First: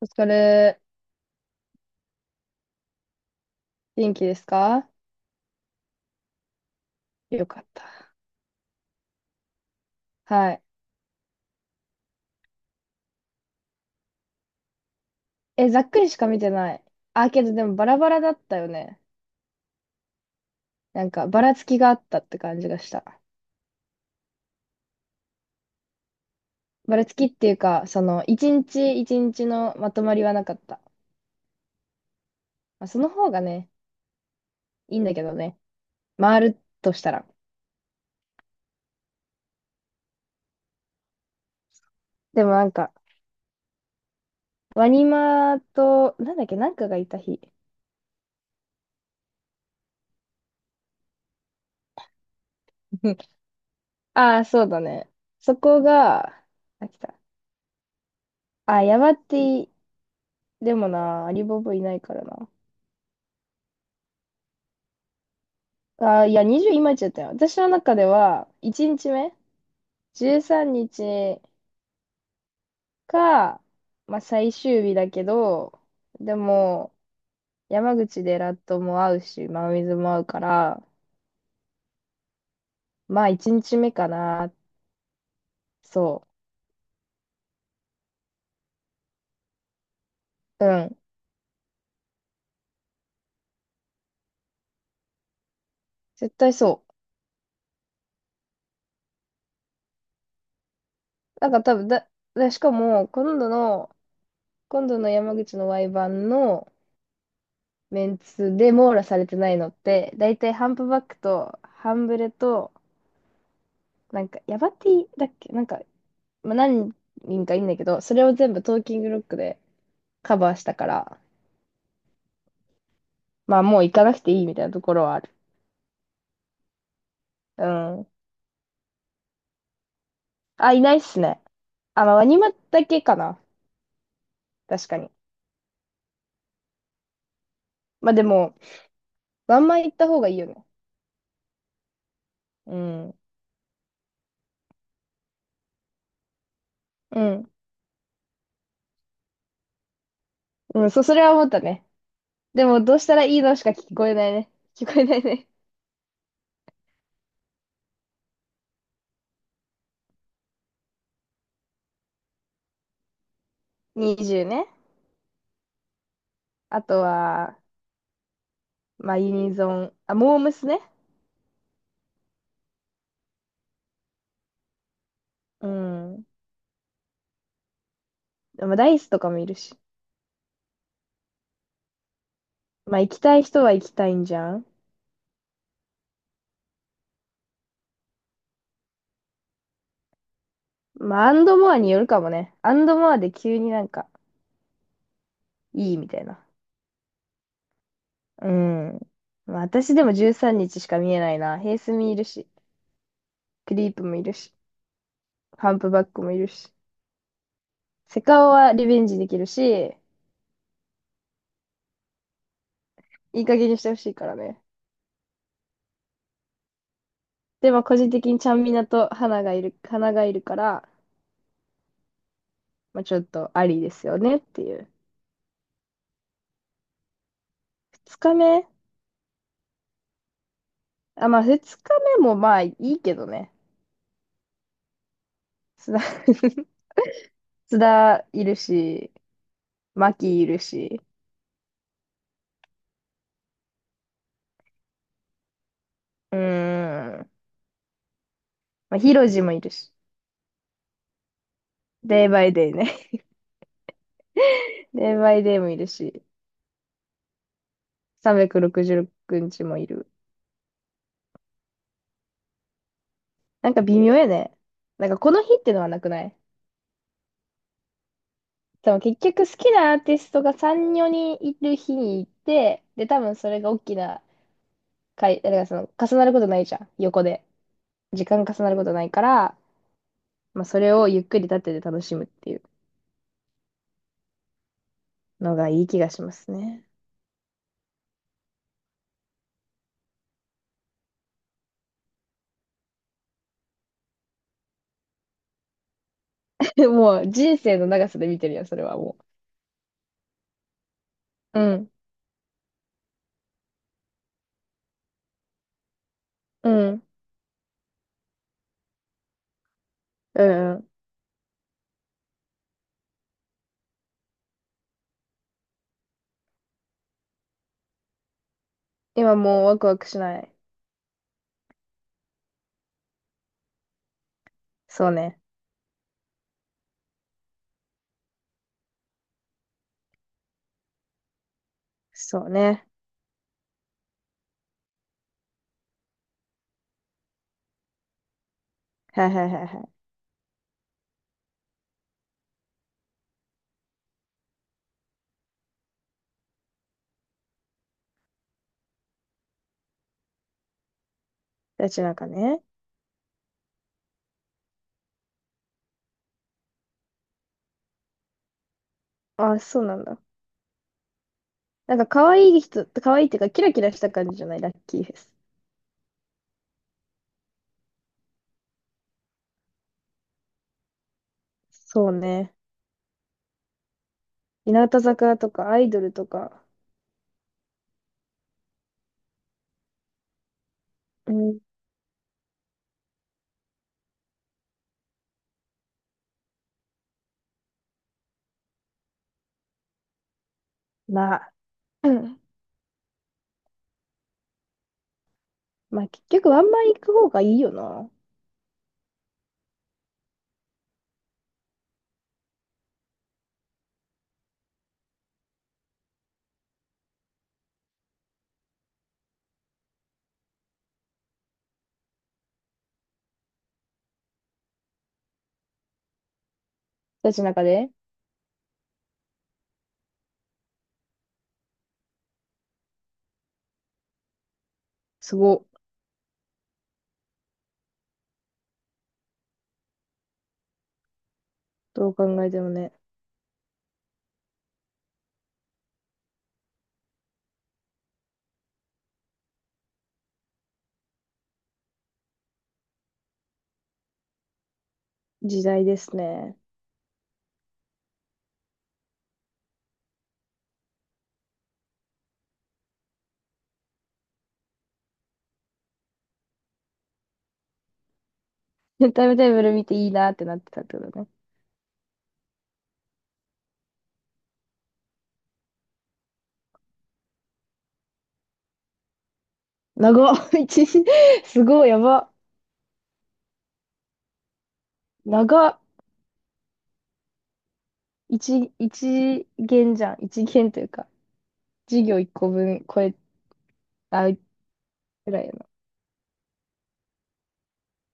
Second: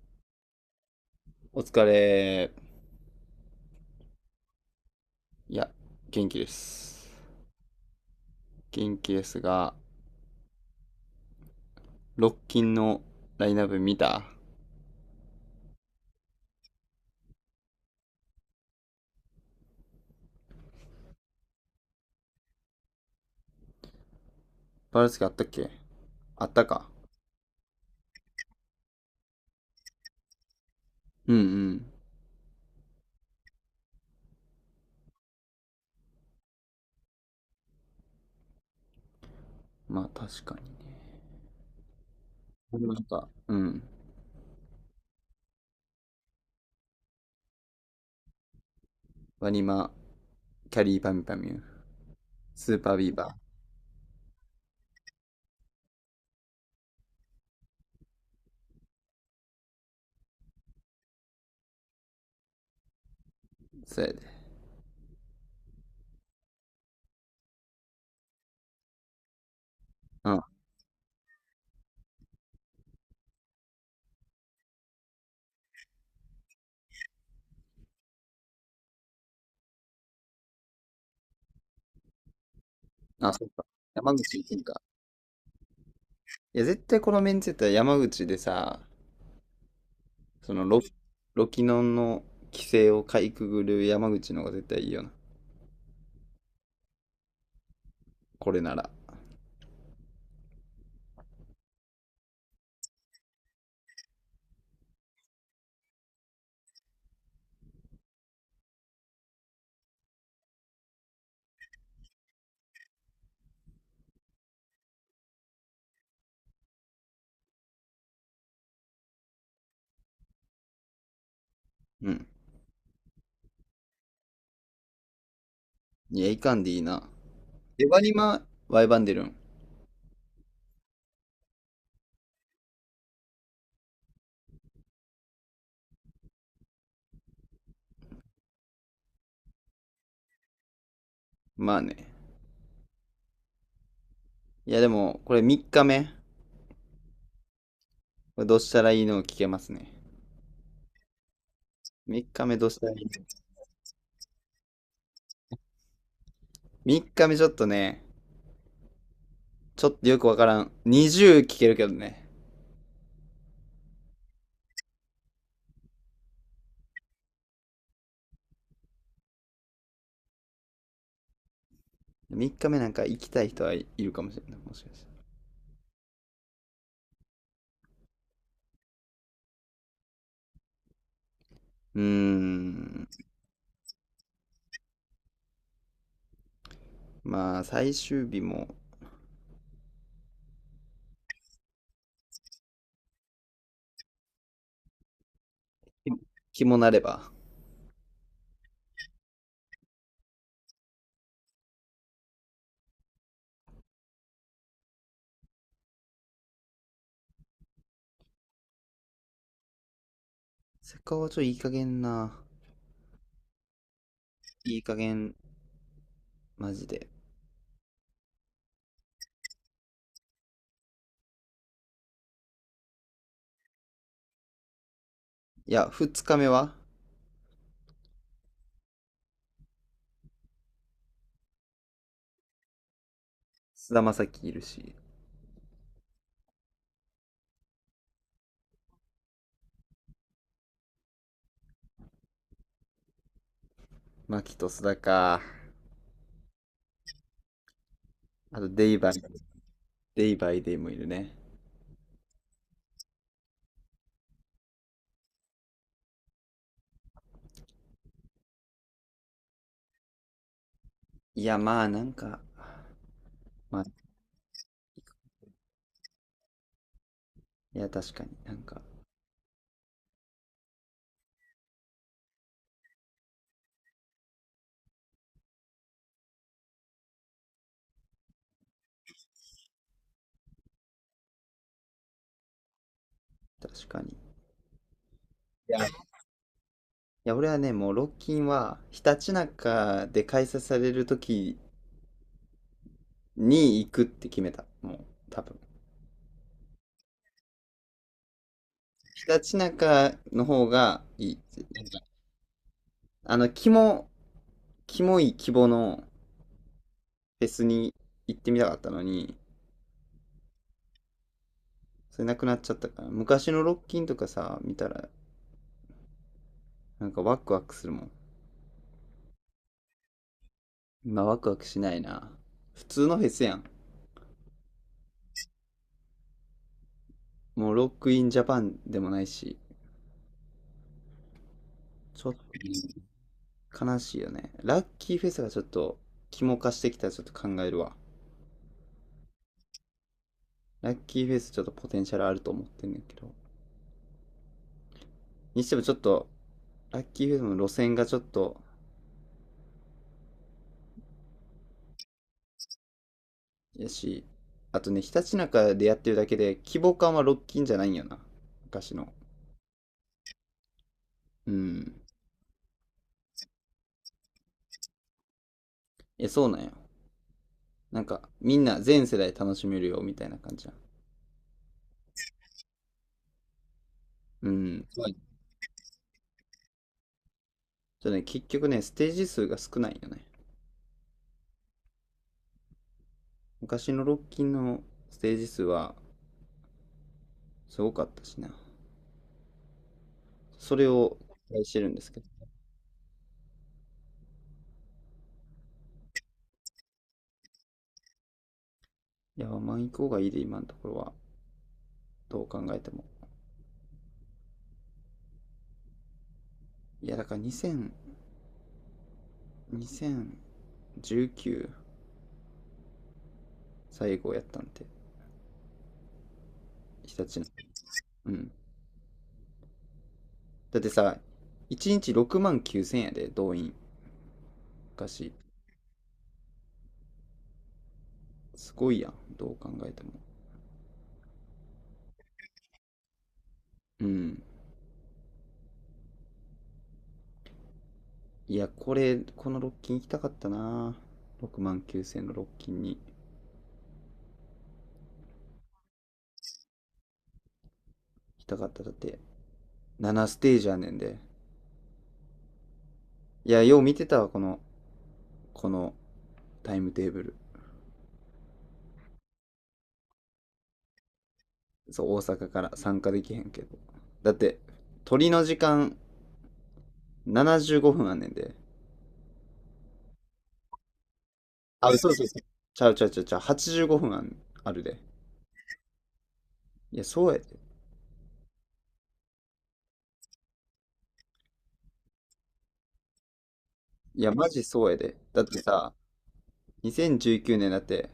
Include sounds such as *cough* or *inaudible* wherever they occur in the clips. お疲れ。お疲れ。元気ですか？いや、元気です。よかった。元気ですが、はい。ロッキンのラインナップ見た。えざっくりしか見てない。あ、けどでもバラバラだったよね。なんか、ばらつきがあったって感じがした。バルスケあったっけ？あったか。ばらつきっていうか、その、一日一日のまとまりはなかった。うんうん。まあ、その方がね、いいんだけどね。回るとしたら。まあ確かにね。でもなんか、なんか、うん。ワニマと、なんだっけ、なんかがいた日。ワニマ、キャリーパミュパミュ、スーパービー *laughs* バああ、そうだね。そこが、あ、来た。あ、ヤバティ、でもな、アリボブいないからな。ー、そうやで。あー、いや、20今言っちゃったよ。私の中では、1日目、うん。13日か、まあ、最終日だけど、でも、山口でラットも会うし、真水も会うから、まあ、あ、そっ1か。日目か山口行な。くんか？そいや、絶対このメンツやったら山口でさ、そう。のうロ、ん。ロキノンの規制をかいくぐる山口の方が絶対いいよな。絶対そこれなら。う。なんか多分しかも、今度の山口の Y 版のメンツで網羅されてないのって、だいたいハンプバックと、ハンブレと、なんか、ヤバティだっけなんか、まあ、何人かいいんだけど、それを全部トーキングロックでカバーしたから、うん。まあもう行かなくていいみたいなところはある。いや、いかんでいいな。うエバん。ニマ、ワイバンデルン。あ、いないっすね。あ、まあワニマだけかな。確かに。まあでも、ワンマン行った方がいいよね。まあね。うん。いやでも、これ3日目。こうん。れどうしたらいいのを聞けますね。うん、そう、それは思ったね。3日目でどうしも、たらどういいしの？ たらいいのしか聞こえないね。聞こえないね。3 日目ちょっとね、ちょっとよくわからん。20聞けるけどね。20ね。あとは、まあユニゾン。あ、モームスね。3日目なんか行きたい人はいるかもしれない。もしかして。うん。まダイスとかもいるし。うーまあん。行きたい人は行きたいんじゃん。まあ、最終日もまあ、アンドモアによるかもね。アンドモアで急になんか、いいみたいな。気もなれば。うん。まあ、私でも13日しか見えないな。ヘイスミいるし、クリープもいるし、ハンプバックもいるし。セカオはリベンジできるし、せっかくはちょっといい加減な。いい加減にしてほしいからね。いい加減、マジで。でも個人的にちゃんみなと花がいるから、まあ、ちょっとありですよねっていう。いや、2日目は二日目あ、まあ二日目もまあいいけどね。菅田将暉いるし。須田 *laughs* 須田いるし、マキいるし。牧と須田か。うーん。あと、まあ、ヒロジもいるし、デイバイデイもいるね。デイバイデイね。*laughs* デイバイデイもいるし、366日もいる。いや、まあ、なんか、なんまかあ、微妙やね。なんかこの日ってのはなくない？いや、確かに、なんか、多分結局好きなアーティストが3、4人いる日に行って、で、多分それが大きな回、だからその重なることないじゃん、横で。時間重なることないから、まあそれをゆっくり立ってて楽しむっていう確かに。いのがやいいいや、気がしますね。俺はね、もう、ロッキンは、ひたちなかで開催されるときに行くって決めた。もう、多分。*laughs* もう人生の長さで見てるよ、それはもひたちなかの方がいい。う。うん、あの、キモい規模のうん、フェスに行ってみたかったのに、うん、うん。それなくなっちゃったから。昔のロッキンとかさ、見たら、なんかワクワクするもん。今もうワクワクしない。今ワクワクしないな。普通のフェスやん。そうね。もうロックインジャパンでもないし、ちょっそうね。と悲しいよね。ラッキーフェスがちょっと、肝化してきたらちょっと考えるわ。はいはいはいはい。ラッキーフェスちょっとポテンシャルあると思ってんねんけど。にしてもちょっと、ラッキーフェスの路線がちょっと、ラッキーなんかね。やし、あとね、ひたちなかでやってるだけで、規模感はロッキンじゃないんよな。昔の。あ、そうなんだ。うなんん。か可愛いっていうかキラキラした感じじゃない、ラッキーフェス。え、そうなんよ。なんか、みんな全世代楽しめるよ、みたいな感じや。そうね。う日ん。向はい。坂とかアイドルとか。ちょっとね、結局ね、ステージ数が少ないよね。うん。昔のロッキンのステージ数はすごかったしな。それをま期あ、待してるんで *clears throat* うすけど。ん、まあ結局ワンマン行く方がいいよな。いや、まあ行こうがいいで、今のところは。どう考えても。いや、だから2000、2019最後やったんで、日たち立のの。中で。うん。だってさ、1日6万9000円やで、動員。昔。すごい。すごいやん、どう考えても。どう考えてもね。うん。いや、これ、このロッキン行きたかったな。6万9000のロッキンに行時代ですね。きたかった。だって、7ステージやねんで。いや、よう見てたわ、このタイムテーブル。*laughs* タイムテーブル見ていいなってなってたってことね。そう、大阪から参加できへんけど。だって、鳥の時間75分あんねんで。長っ。 *laughs* 一時、すごあ、い、やそうそうば。そう。ちゃうちゃうちゃうちゃう、85分あるで。長っ。いや、そうやで。一限じゃん。一限というか。授業1個分これいあや、ぐマジそうやで。だらっいやてな。さ、2019年だって、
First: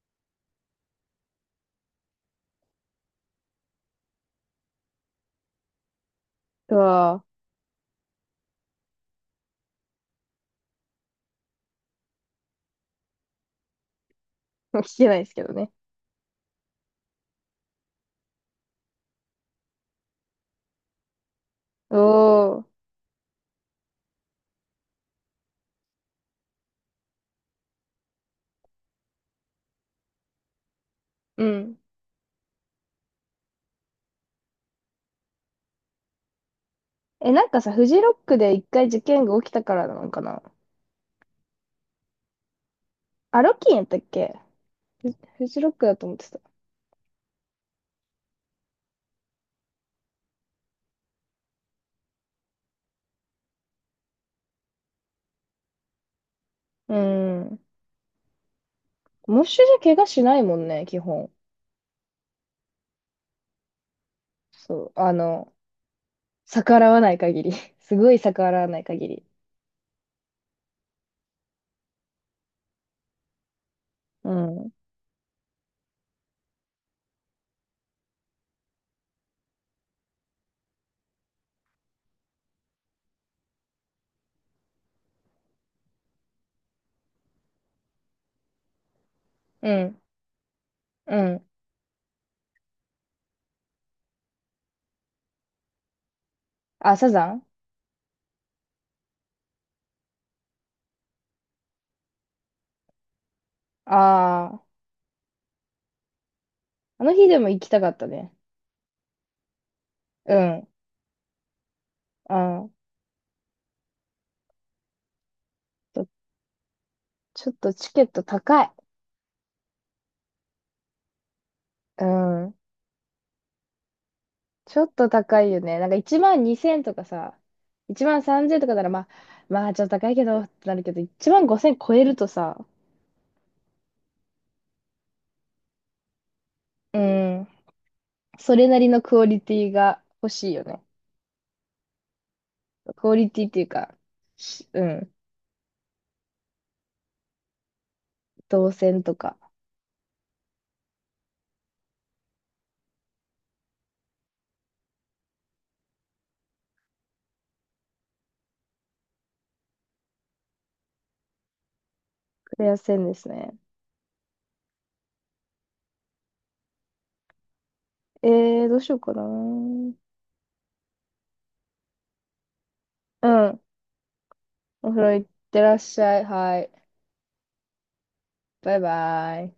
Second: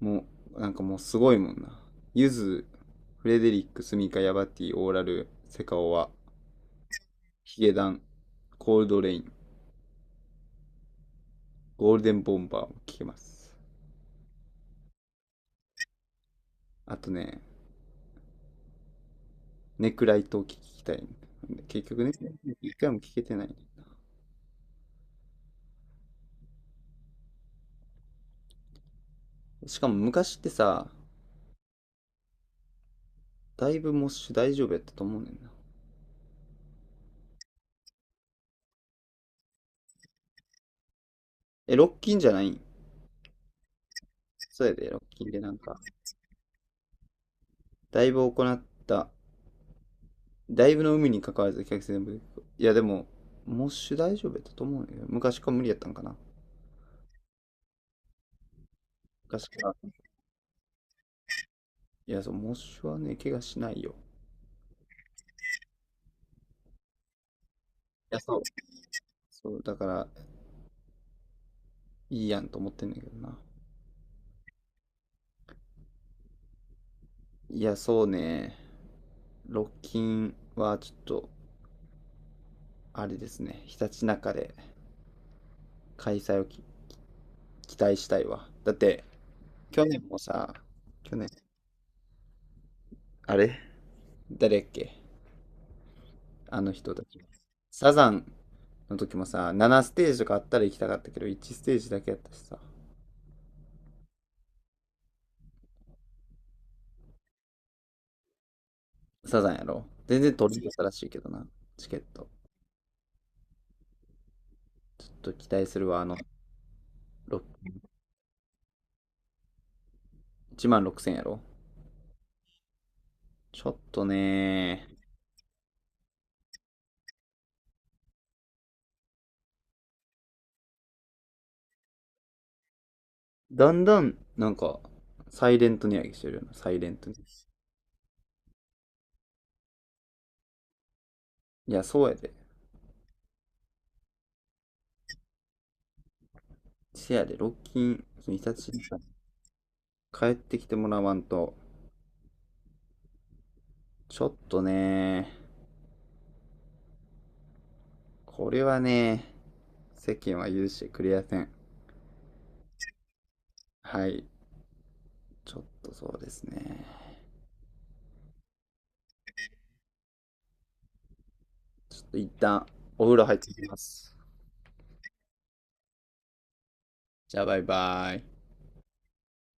もう、なんかもうすごいもんな。ゆず、フレデリック、スミカ、ヤバティ、オーラル、セカオワ、うわヒゲダン、コールドレイン、ゴールデンボンバーも聴けます。ぁ、*laughs* 聞けないですけどね。あとね、ネクライトを聴きたい。結局ね、おー、一回も聴けてない。しかも昔ってさ、うん。だいぶモッシュ大丈夫やったと思うねんな。え、なんかさ、フジロックで一回事件が起きたからなのかな？え、ロッキンじゃないん？あ、ロッキンやったっけ？そうやで、ロッフ、キンでフなんジロッか、クだと思ってた。だいぶ行った、だいぶの海に関わらず客全部。いやでも、モッシュ大丈夫やったと思うねんけ昔から無理やったんかな。うん。モッ昔シかュら。じゃ怪我しないもんね、基本。いや、そう、モッシュはね、怪我しないよ。そう、あの、逆らわない限り。*laughs* すごいいや、そう。逆らわない限り。そう、だから、いいやんと思ってんだけどな。うん。いや、そうね。ロッキンはちょっと、あれですね、ひたちなかで開催を期待したいわ。だって、う去ん。年もさ、う去年、ん。あれ誰やっけ？あの人あ、たサち。ザン、サザンの時もさ、7ステージとかあったら行きたかったけど、1ステージだけやったしさ、ああー、あの日でも行きたかったね。サザンやろ全然う取り入ん。れたらしいけどな、チケット。あー、ちょっと期待するちわ、あょ、の、ろちょっとチケット高い。1万6000やろ。うん。ちょっとちょね。っと高いよね。なんか1万2千とかさ、1万3千とかならまあ、まあちょっと高いけどってなるけど、1万5千超えるとさ、だんだん、なんか、サイレント値上げしてるよな、サイレント値上げ。うん。それなりのクオリティが欲しいよね。いや、そうやで。クオリティっていうか、しうん。せやで、ロッキン、日立動に線とか、帰ってきてもらわんと。ちょっとね、これはね、世間は許してくれやせん。クレア線ですね。はい。ちょっとそうですね。えー、どうしようかな。うん。ちょっと一旦お風呂入ってきます。お風呂行ってらっしゃい。はい。じゃあバイバイ。バイバイ。